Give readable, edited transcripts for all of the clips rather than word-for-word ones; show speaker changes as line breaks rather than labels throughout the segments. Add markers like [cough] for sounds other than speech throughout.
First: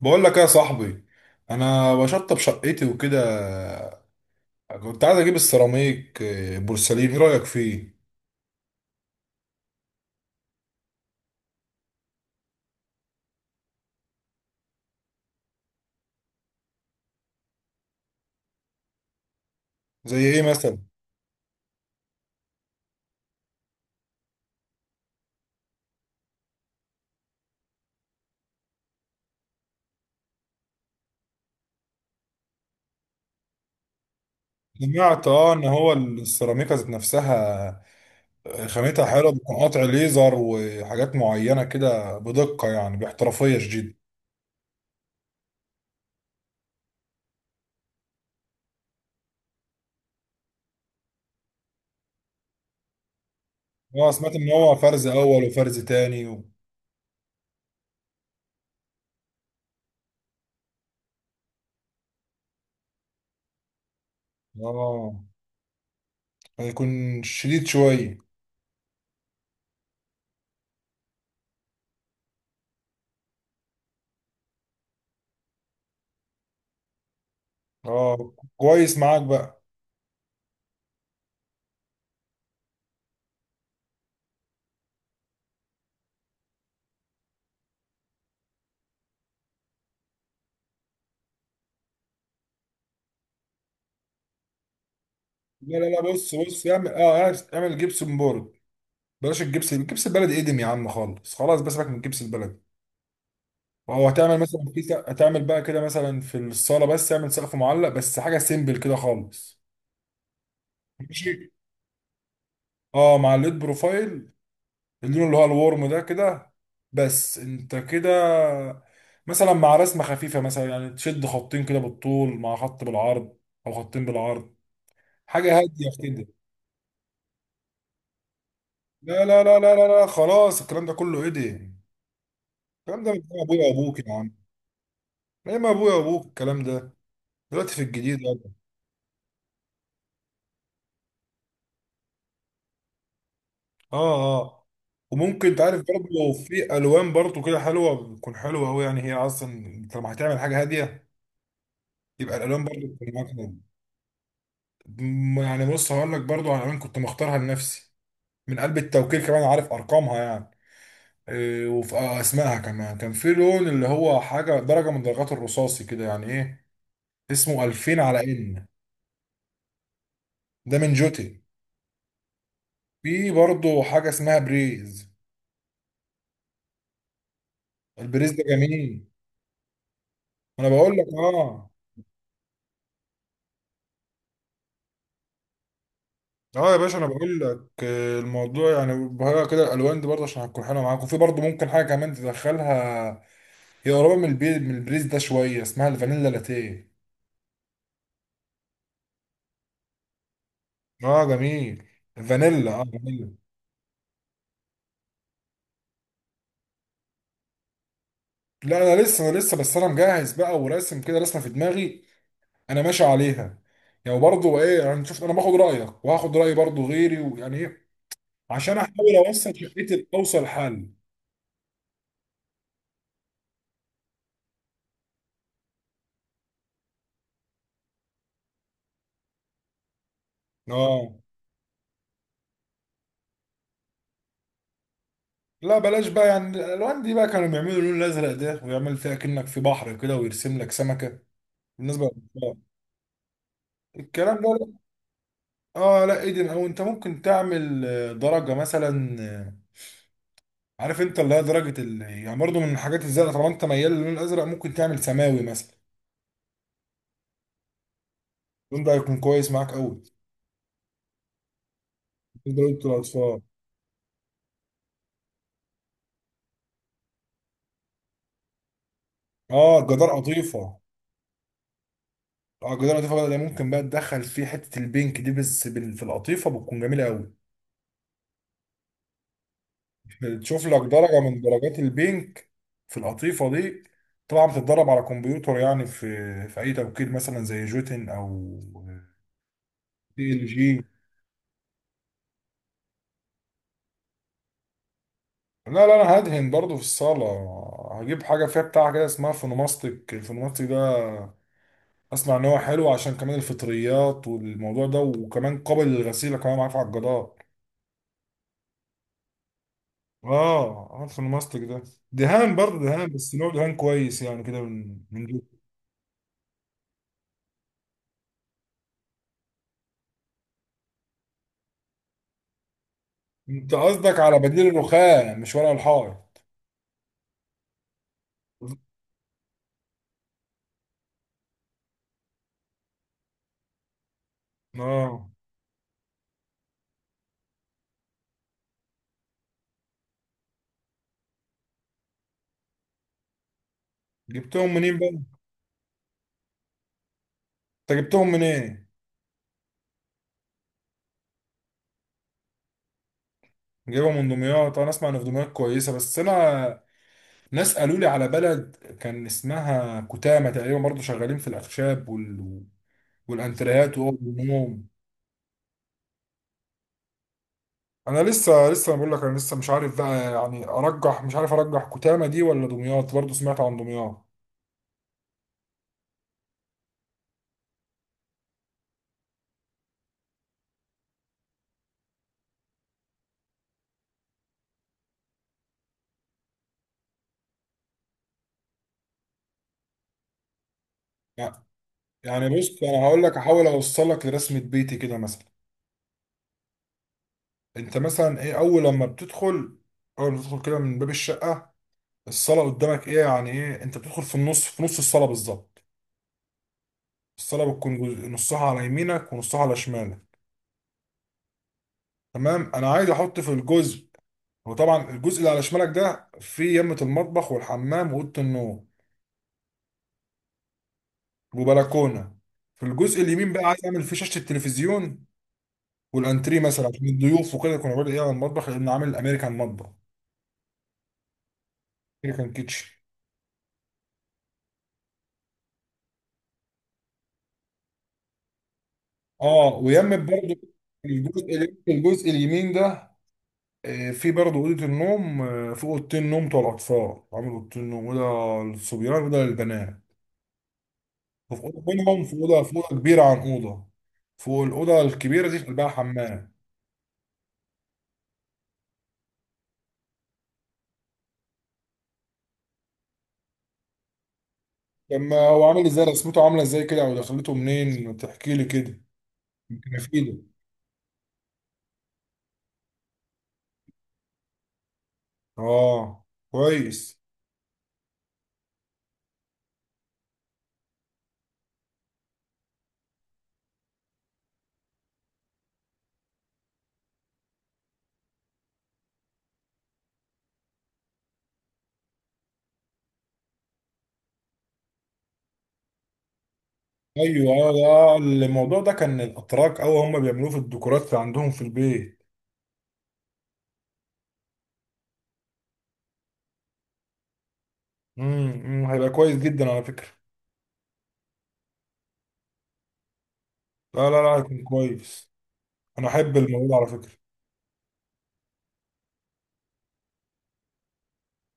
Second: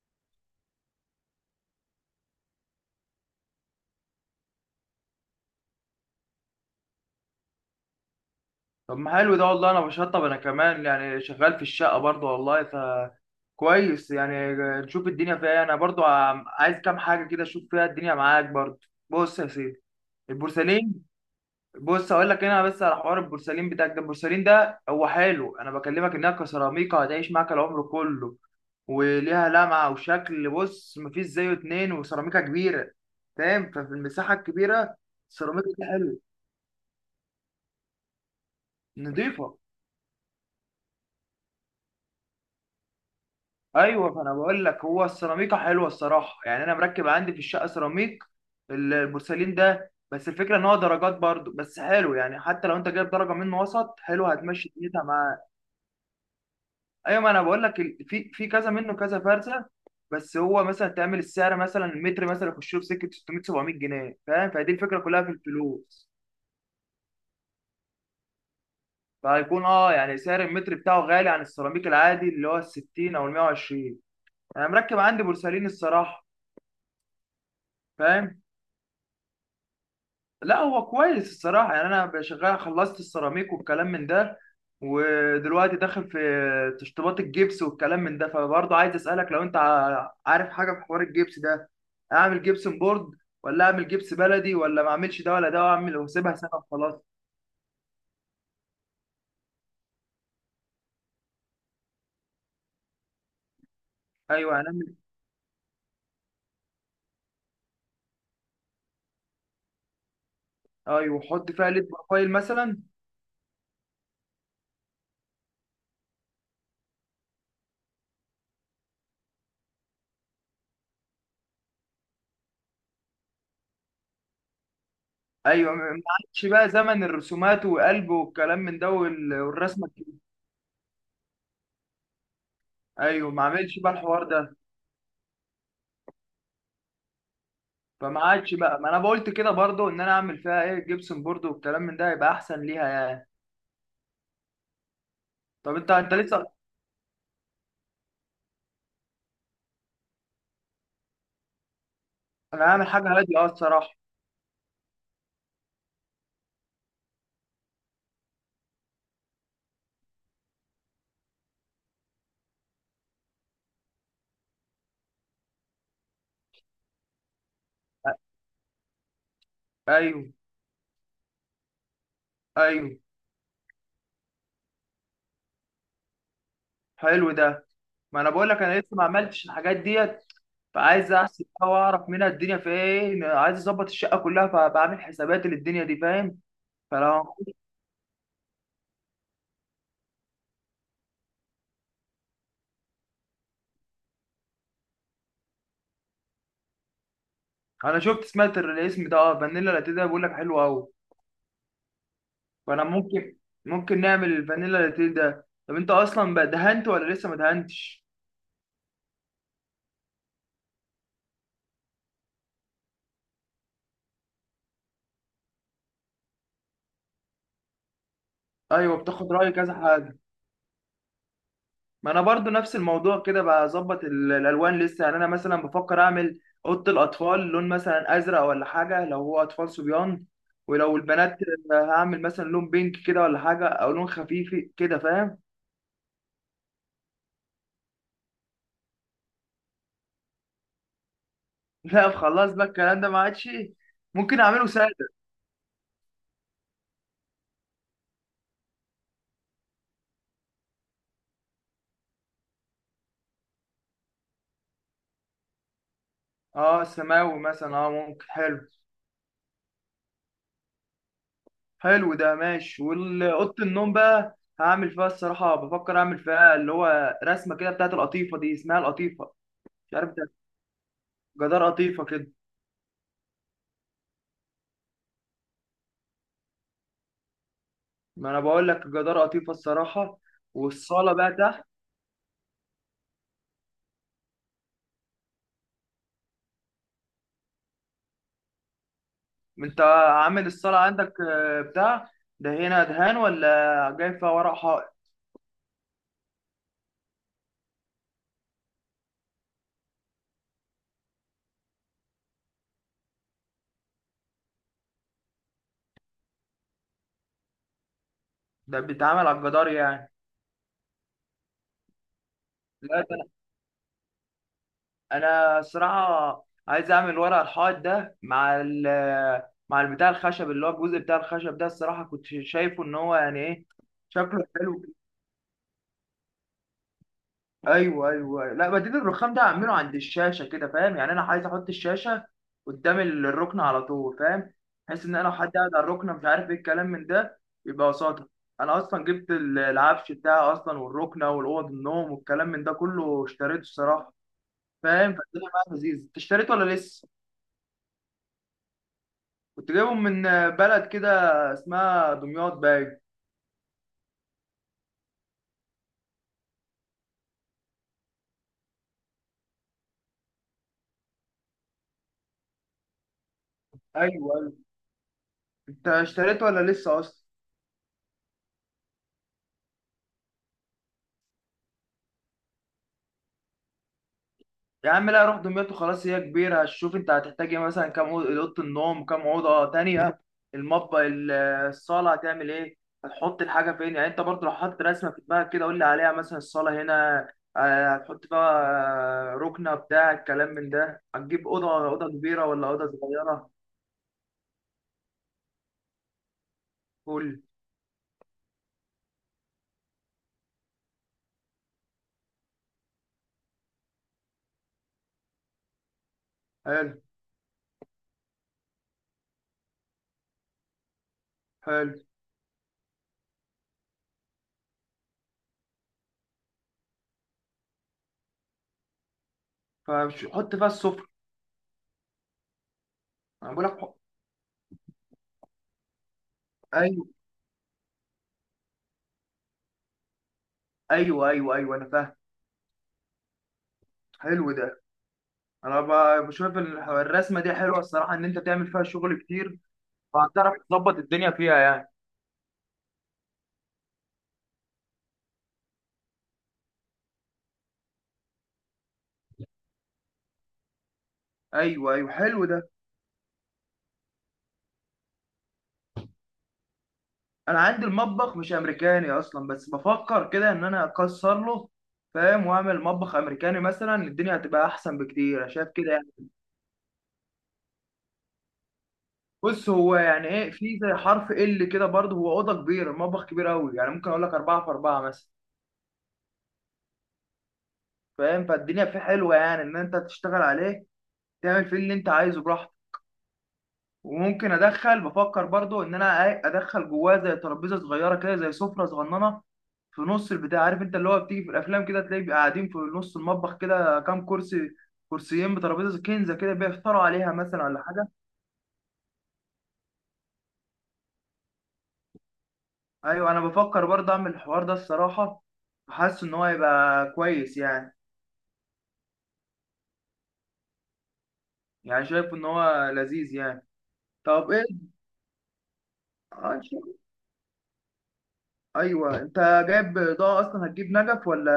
بقول لك إيه يا صاحبي. انا بشطب شقتي وكده. كنت عايز اجيب السيراميك، بورسلين، ايه رايك فيه؟
طب، ما حلو ده والله. انا بشطب، انا كمان يعني شغال في الشقه برضه والله. كويس يعني. نشوف الدنيا فيها إيه. انا برضه عايز كام حاجه كده، اشوف فيها الدنيا معاك برضه. بص يا سيدي.
زي ايه مثلا؟
البورسلين. بص اقول لك، هنا بس على حوار البورسلين بتاعك ده. البورسلين ده هو حلو، انا بكلمك انها كسيراميكا هتعيش معاك العمر كله، وليها لمعه وشكل. بص مفيش زيه اتنين، وسيراميكا كبيره، فاهم؟ ففي المساحه الكبيره
سمعت ان
السيراميكا دي
هو
حلوه،
السيراميكا ذات نفسها. خامتها حلوه، بتكون
نضيفه.
قطع ليزر وحاجات معينه كده بدقه، يعني باحترافيه شديده.
ايوه، فانا بقول لك هو السيراميكا حلوه الصراحه يعني. انا مركب عندي في الشقه سيراميك، البورسلين ده. بس الفكره ان هو درجات برضو، بس حلو يعني، حتى لو انت جايب درجه منه وسط
اه
حلو
سمعت ان
هتمشي
هو
دنيتها
فرز
معاه.
اول وفرز تاني و...
ايوه، ما انا بقول لك في كذا منه كذا فرزه. بس هو مثلا تعمل السعر مثلا، المتر مثلا يخش له في سكه 600 700 جنيه، فاهم؟ فدي الفكره كلها
اه
في الفلوس.
هيكون شديد شويه.
فهيكون يعني سعر المتر بتاعه غالي عن السيراميك العادي اللي هو ال 60 او ال 120. انا مركب عندي بورسلين الصراحه،
اه
فاهم؟
كويس معاك بقى.
لا هو كويس الصراحة يعني. أنا شغال، خلصت السيراميك والكلام من ده، ودلوقتي داخل في تشطيبات الجبس والكلام من ده. فبرضه عايز أسألك لو أنت عارف حاجة في حوار الجبس ده. أعمل جبسن بورد، ولا أعمل جبس بلدي، ولا ما أعملش ده ولا ده
لا لا
وأعمل
لا، بص
وأسيبها سنة
بص اعمل،
وخلاص؟
اعمل جبسون بورد. بلاش الجبس البلدي ادم يا عم خالص، خلاص بس سيبك من الجبس البلدي. او هتعمل مثلا
أيوه
في
هنعمل.
هتعمل بقى كده مثلا في الصاله بس، اعمل سقف معلق بس، حاجه سيمبل كده خالص.
أيوه
ماشي،
وأحط فيها ليد بروفايل مثلا.
اه مع الليد بروفايل. اللون اللي هو الورم ده كده، بس انت كده مثلا مع رسمه خفيفه، مثلا يعني تشد خطين كده بالطول مع خط بالعرض، او خطين بالعرض، حاجه
أيوه، ما
هاديه كده.
عادش بقى زمن الرسومات وقلب والكلام من ده
لا لا لا لا
والرسمة
لا لا،
الكبيرة.
خلاص الكلام ده كله ايه ده؟ الكلام ده من
أيوه،
أيام
ما
ابويا
أعملش بقى
وابوك يا
الحوار
عم.
ده.
ايه، ما ابويا وابوك الكلام ده، دلوقتي في
فما
الجديد يعني.
عادش بقى، ما انا قلت كده برضو ان انا اعمل فيها ايه، جبسن بورد والكلام من ده، يبقى احسن ليها يعني.
اه اه. وممكن
طب
تعرف
انت
برضه
انت
لو
لسه.
في الوان برضه كده حلوه، بتكون حلوه قوي يعني، هي اصلا انت لما هتعمل حاجه هاديه يبقى الالوان
انا
برضه
هعمل
بتكون
حاجه
معاك
هاديه
جامد.
الصراحه.
يعني بص هقول لك برضه على الوان كنت مختارها لنفسي، من قلب التوكيل كمان، عارف ارقامها يعني. إيه، وفي اسمائها كمان، كان في لون اللي هو حاجه، درجه من درجات الرصاصي كده يعني، ايه اسمه، 2000 على ان،
ايوه،
ده من جوتي.
ايوه،
في برضه حاجه اسمها بريز،
حلو ده. ما انا
البريز ده
بقول لك انا لسه
جميل.
ما عملتش الحاجات ديت.
انا بقول لك
فعايز احسب بقى
اه.
واعرف منها الدنيا في ايه، عايز اظبط الشقه كلها، فبعمل حسابات للدنيا دي، فاهم؟
اه يا باشا، انا
فلو.
بقول لك، الموضوع يعني بهرقة كده، الالوان دي برضه عشان هتكون حلوه معاك، وفي برضه ممكن حاجه كمان تدخلها، هي قريبه من من البريز ده شويه، اسمها الفانيلا لاتيه.
انا شفت سمعت الاسم ده، فانيلا لاتيه، ده بيقول لك حلو قوي.
اه جميل، فانيلا، اه
فانا
جميل.
ممكن نعمل الفانيلا لاتيه ده. طب انت اصلا بقى دهنت ولا لسه ما دهنتش؟
لا انا لسه، انا لسه بس، انا مجهز بقى وراسم كده رسمه في دماغي انا ماشي عليها. يعني برضه ايه، انا شفت، انا باخد رايك وهاخد راي برضه غيري ويعني ايه، عشان
ايوه،
احاول
بتاخد راي
اوصل
كذا
شقتي،
حد.
اوصل حل.
ما انا برضو نفس الموضوع كده، بظبط الالوان لسه يعني. انا مثلا بفكر اعمل اوضه الاطفال لون مثلا ازرق ولا حاجه، لو هو اطفال صبيان. ولو
اه
البنات، هعمل مثلا لون بينك كده ولا حاجه، او لون خفيف كده، فاهم؟
لا بلاش بقى، يعني الالوان دي بقى كانوا بيعملوا اللون الازرق ده، ويعمل فيها كأنك في بحر كده، ويرسم لك سمكة.
[laughs]
بالنسبة
لا خلاص
للأطفال،
بقى، الكلام ده ما عادش.
الكلام
ممكن
ده
اعمله
لا.
ساده.
اه لا ايدن، او انت ممكن تعمل، درجة مثلا، عارف انت اللي هي درجة ال... يعني برضه من الحاجات الزرقاء، طالما انت ميال للون الازرق ممكن تعمل سماوي مثلا.
اه، سماوي مثلا، ممكن حلو.
اللون ده هيكون كويس معاك قوي.
حلو ده،
بالنسبة
ماشي.
للاطفال،
والاوضه النوم بقى، هعمل فيها الصراحه بفكر اعمل فيها اللي هو رسمه كده بتاعت القطيفه دي، اسمها القطيفه.
اه
مش
الجدار
عارف ده،
قطيفة.
جدار قطيفه كده.
اه الجدار قطيفة بقى، ده ممكن بقى تدخل فيه حتة البينك دي، بس في القطيفة بتكون جميلة قوي.
ما انا بقول لك جدار قطيفه الصراحه.
تشوف لك
والصاله
درجة
بقى
من
تحت.
درجات البينك في القطيفة دي. طبعا بتتدرب على كمبيوتر يعني، في في أي توكيل مثلا زي جوتن، أو
انت
دي ال
عامل
جي.
الصاله عندك بتاع ده، هنا دهان ولا جاي فيها ورق حائط؟
لا لا، أنا هدهن برضو في الصالة، هجيب حاجة فيها بتاع كده اسمها فونوماستيك. الفونوماستيك ده أسمع إن هو حلو، عشان كمان الفطريات والموضوع ده، وكمان قابل للغسيل، كمان معاه في عجادات.
ده بيتعمل على الجدار يعني؟
آه، الفونوماستيك ده دهان برضه،
لا ده
دهان
انا
بس نوع دهان كويس، يعني كده من
أنا
جوتن.
الصراحه عايز اعمل ورق الحائط ده مع مع البتاع الخشب، اللي هو الجزء بتاع الخشب ده. الصراحه كنت شايفه ان هو يعني ايه،
أنت قصدك على
شكله
بديل
حلو.
الرخام، مش ورق الحائط؟
ايوه، ايوه. لا بديل الرخام ده اعمله عند الشاشه كده، فاهم يعني؟ انا عايز احط الشاشه قدام الركن على طول، فاهم؟ بحيث ان انا
اه
لو حد قاعد على الركن مش عارف ايه الكلام من ده، يبقى قصادها. انا اصلا جبت العفش بتاعي اصلا، والركنه والاوض النوم والكلام من ده كله اشتريته الصراحه،
جبتهم منين
فاهم؟
بقى؟
فالدنيا معايا لذيذ. انت اشتريته ولا لسه؟
انت جبتهم منين؟
كنت جايبهم من بلد كده، اسمها دمياط باين.
جايبهم من دمياط، انا اسمع ان في دمياط كويسه، بس انا ناس قالوا لي على بلد كان اسمها كتامه تقريبا، برضو شغالين في الاخشاب وال... والانتريات واوض
ايوه، ايوه.
النوم.
انت اشتريته ولا لسه اصلا؟
انا لسه، بقول لك انا لسه مش عارف بقى، يعني ارجح، مش عارف ارجح كتامه دي ولا دمياط، برضو سمعت عن دمياط.
يا عم لا، روح دمياط وخلاص. هي كبيرة، هتشوف انت هتحتاج ايه مثلا. كام اوضة النوم، كام أوضة تانية، المطبخ، الصالة هتعمل ايه، هتحط الحاجة فين. يعني انت برضه لو حاطط رسمة في دماغك كده، قول لي عليها. مثلا الصالة هنا، هتحط بقى ركنة بتاع الكلام من ده؟ هتجيب
يعني
أوضة كبيرة
يعني
ولا
بص
أوضة
انا هقول لك،
صغيرة؟
احاول اوصلك لرسمه بيتي كده مثلا.
قول.
انت مثلا ايه اول لما بتدخل، اول ما بتدخل كده من باب الشقه، الصلاة قدامك ايه، يعني ايه، انت بتدخل في النص، في نص الصلاة بالظبط.
حلو،
الصلاة بتكون جزء نصها على يمينك ونصها على شمالك.
حلو،
تمام، انا عايز احط في الجزء، وطبعا الجزء اللي على شمالك ده فيه يمة المطبخ والحمام وأوضة النوم
فحط فيها السفرة.
وبلكونة. في الجزء اليمين
انا
بقى
بقول
عايز
لك
اعمل فيه شاشة التلفزيون والانتريه مثلا، عشان
ايوه،
الضيوف وكده يكونوا قاعدين ايه على المطبخ، لان عامل امريكان مطبخ،
ايوه، ايوه، ايوه، انا فاهم.
امريكان كيتشن.
حلو ده. انا بشوف الرسمه دي حلوه الصراحه، ان انت تعمل فيها شغل كتير،
اه ويمت
وهتعرف
برضه
تظبط الدنيا فيها
الجزء
يعني.
الجزء اليمين ده، في برضه أوضة النوم، في أوضتين نوم بتوع الأطفال، عامل أوضتين نوم، أوضة للصبيان وأوضة للبنات، وفي أوضة
ايوه، ايوه،
منهم، في
حلو
أوضة،
ده.
في أوضة كبيرة عن أوضة. فوق الأوضة الكبيرة دي في قلبها حمام.
انا عندي المطبخ مش امريكاني اصلا، بس بفكر كده ان انا اكسر له، فاهم؟ واعمل مطبخ امريكاني مثلا، الدنيا هتبقى احسن بكتير،
لما
انا
هو
شايف
عامل
كده
إزاي،
يعني.
رسمته عاملة إزاي كده، أو دخلته منين، تحكي لي كده
بص
يمكن
هو يعني
أفيدك.
ايه، في زي حرف ال كده برضه هو. اوضه كبيره، المطبخ كبير قوي يعني، ممكن اقول لك اربعه في اربعه مثلا.
آه كويس.
فاهم؟ فالدنيا فيه حلوه يعني، ان انت تشتغل عليه تعمل فيه اللي انت عايزه براحتك. وممكن ادخل بفكر برضه ان انا ادخل جواه زي ترابيزه صغيره كده، زي سفره صغننه، في نص البتاع، عارف انت اللي هو بتيجي في الافلام كده، تلاقي بيبقى قاعدين في نص المطبخ كده، كام كرسي، كرسيين بترابيزه كنزه كده، بيفطروا عليها
أيوه،
مثلا ولا حاجه.
ده الموضوع ده كان الأتراك أو هم بيعملوه في الديكورات اللي عندهم في البيت.
ايوه، انا بفكر برضه اعمل الحوار ده الصراحه، حاسس ان هو هيبقى كويس يعني.
أمم، هيبقى كويس جدا على فكرة.
يعني شايف ان هو لذيذ يعني.
لا لا لا،
طب
هيكون
ايه،
كويس. أنا أحب
إن
الموضوع ده
شاء
على
الله.
فكرة.
ايوه، انت جايب اضاءه اصلا؟ هتجيب نجف ولا،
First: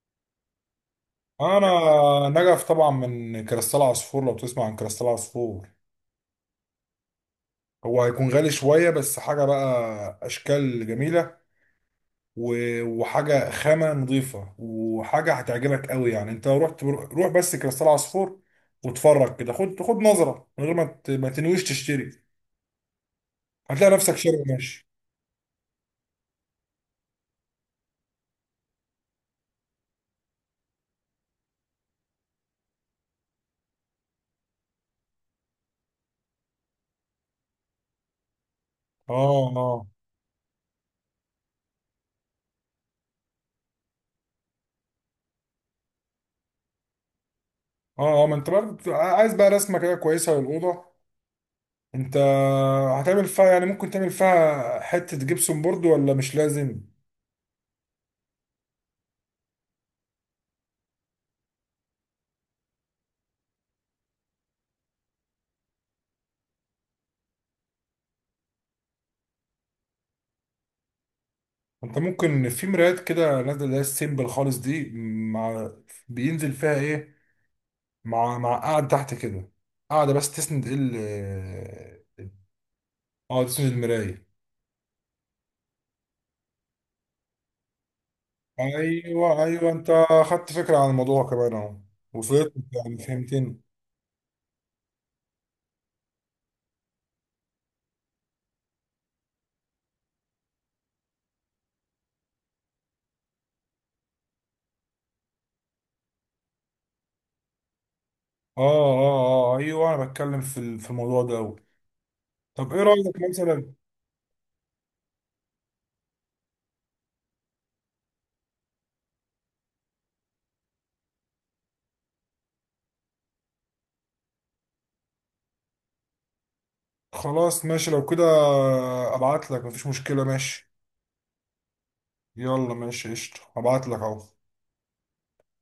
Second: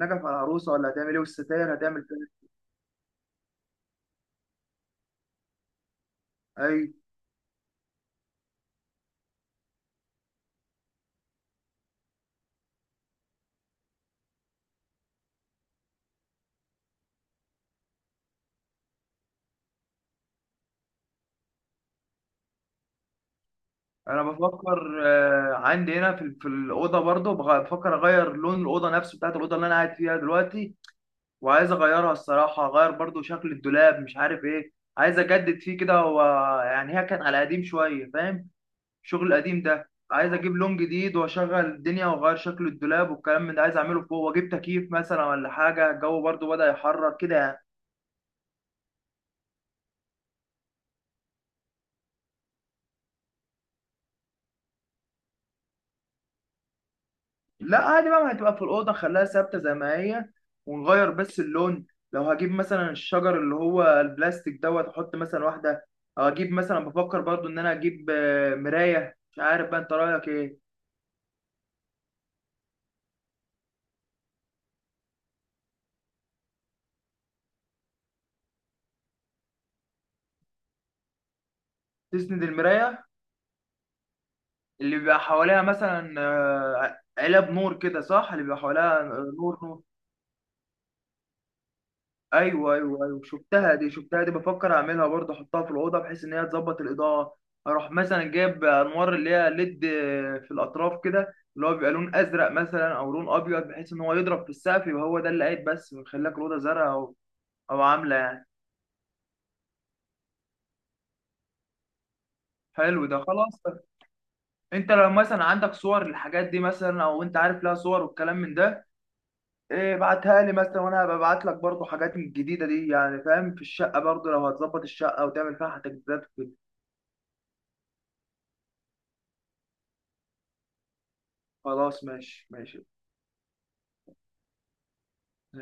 نجف على العروسه، ولا هتعمل ايه؟
انا
والستاير هتعمل فين؟
نجف طبعا من كريستال عصفور، لو تسمع عن كريستال عصفور.
ايوه،
هو هيكون غالي شوية، بس حاجة بقى اشكال جميلة، وحاجة خامة نظيفة، وحاجة هتعجبك قوي يعني. انت لو رحت، روح بس كريستال عصفور واتفرج كده، خد نظرة، من غير ما ما تنويش تشتري، هتلاقي نفسك
انا
شاري ماشي.
بفكر عندي هنا في الاوضه برضو، بفكر اغير لون الاوضه نفسه بتاعت الاوضه اللي انا قاعد فيها دلوقتي. وعايز اغيرها الصراحه، اغير برضو شكل الدولاب مش عارف ايه، عايز اجدد فيه كده. هو يعني هي كانت على قديم شويه، فاهم؟
اه
الشغل القديم
اه
ده، عايز اجيب لون جديد واشغل الدنيا واغير شكل الدولاب والكلام من ده، عايز اعمله فوق، واجيب تكييف مثلا ولا حاجه، الجو برضو بدأ يحرر كده يعني.
اه اه ما انت برضه عايز بقى رسمة كده كويسة للأوضة، انت هتعمل فيها يعني ممكن تعمل فيها حتة جبسون بورد ولا مش لازم؟
لا عادي بقى، ما هتبقى في الأوضة خليها ثابتة زي ما هي، ونغير بس اللون. لو هجيب مثلا الشجر اللي هو البلاستيك دوت، أحط مثلا واحدة، أو أجيب مثلا، بفكر برضو إن أنا أجيب مراية، مش عارف بقى أنت رأيك إيه.
انت ممكن في مرايات كده نازله، اللي هي السيمبل خالص دي، مع، بينزل فيها ايه، مع، مع قاعد تحت كده، قاعده بس تسند ال،
تسند المراية،
اه آه، تسند المرايه.
اللي بيبقى حواليها مثلا علب نور كده، صح؟ اللي بيبقى حواليها
ايوه
نور
ايوه،
نور.
انت خدت فكره عن الموضوع كمان اهو، وصلت،
ايوه،
يعني
ايوه، ايوه،
فهمتني.
شفتها دي، شفتها دي بفكر اعملها برضه، احطها في الاوضه بحيث ان هي تظبط الاضاءه. اروح مثلا جايب انوار اللي هي ليد، في الاطراف كده، اللي هو بيبقى لون ازرق مثلا او لون ابيض، بحيث ان هو يضرب في السقف يبقى هو ده اللي قايد بس، ويخلي لك الاوضه زرقاء، او عامله يعني.
اه اه اه ايوه، انا بتكلم في في الموضوع ده أوي. طب ايه
حلو
رايك
ده، خلاص.
مثلا؟
انت لو مثلا عندك صور للحاجات دي مثلا، او انت عارف لها صور والكلام من ده، إيه، ابعتها لي مثلا، وانا هبقى ابعت لك برضه حاجات من الجديده دي يعني، فاهم؟ في الشقه برضه لو هتظبط الشقه وتعمل فيها تجديدات وكده.
خلاص ماشي لو كده ابعت لك، مفيش مشكله، ماشي.
خلاص ماشي،
يلا
ماشي
ماشي، قشطه، ابعت لك اهو.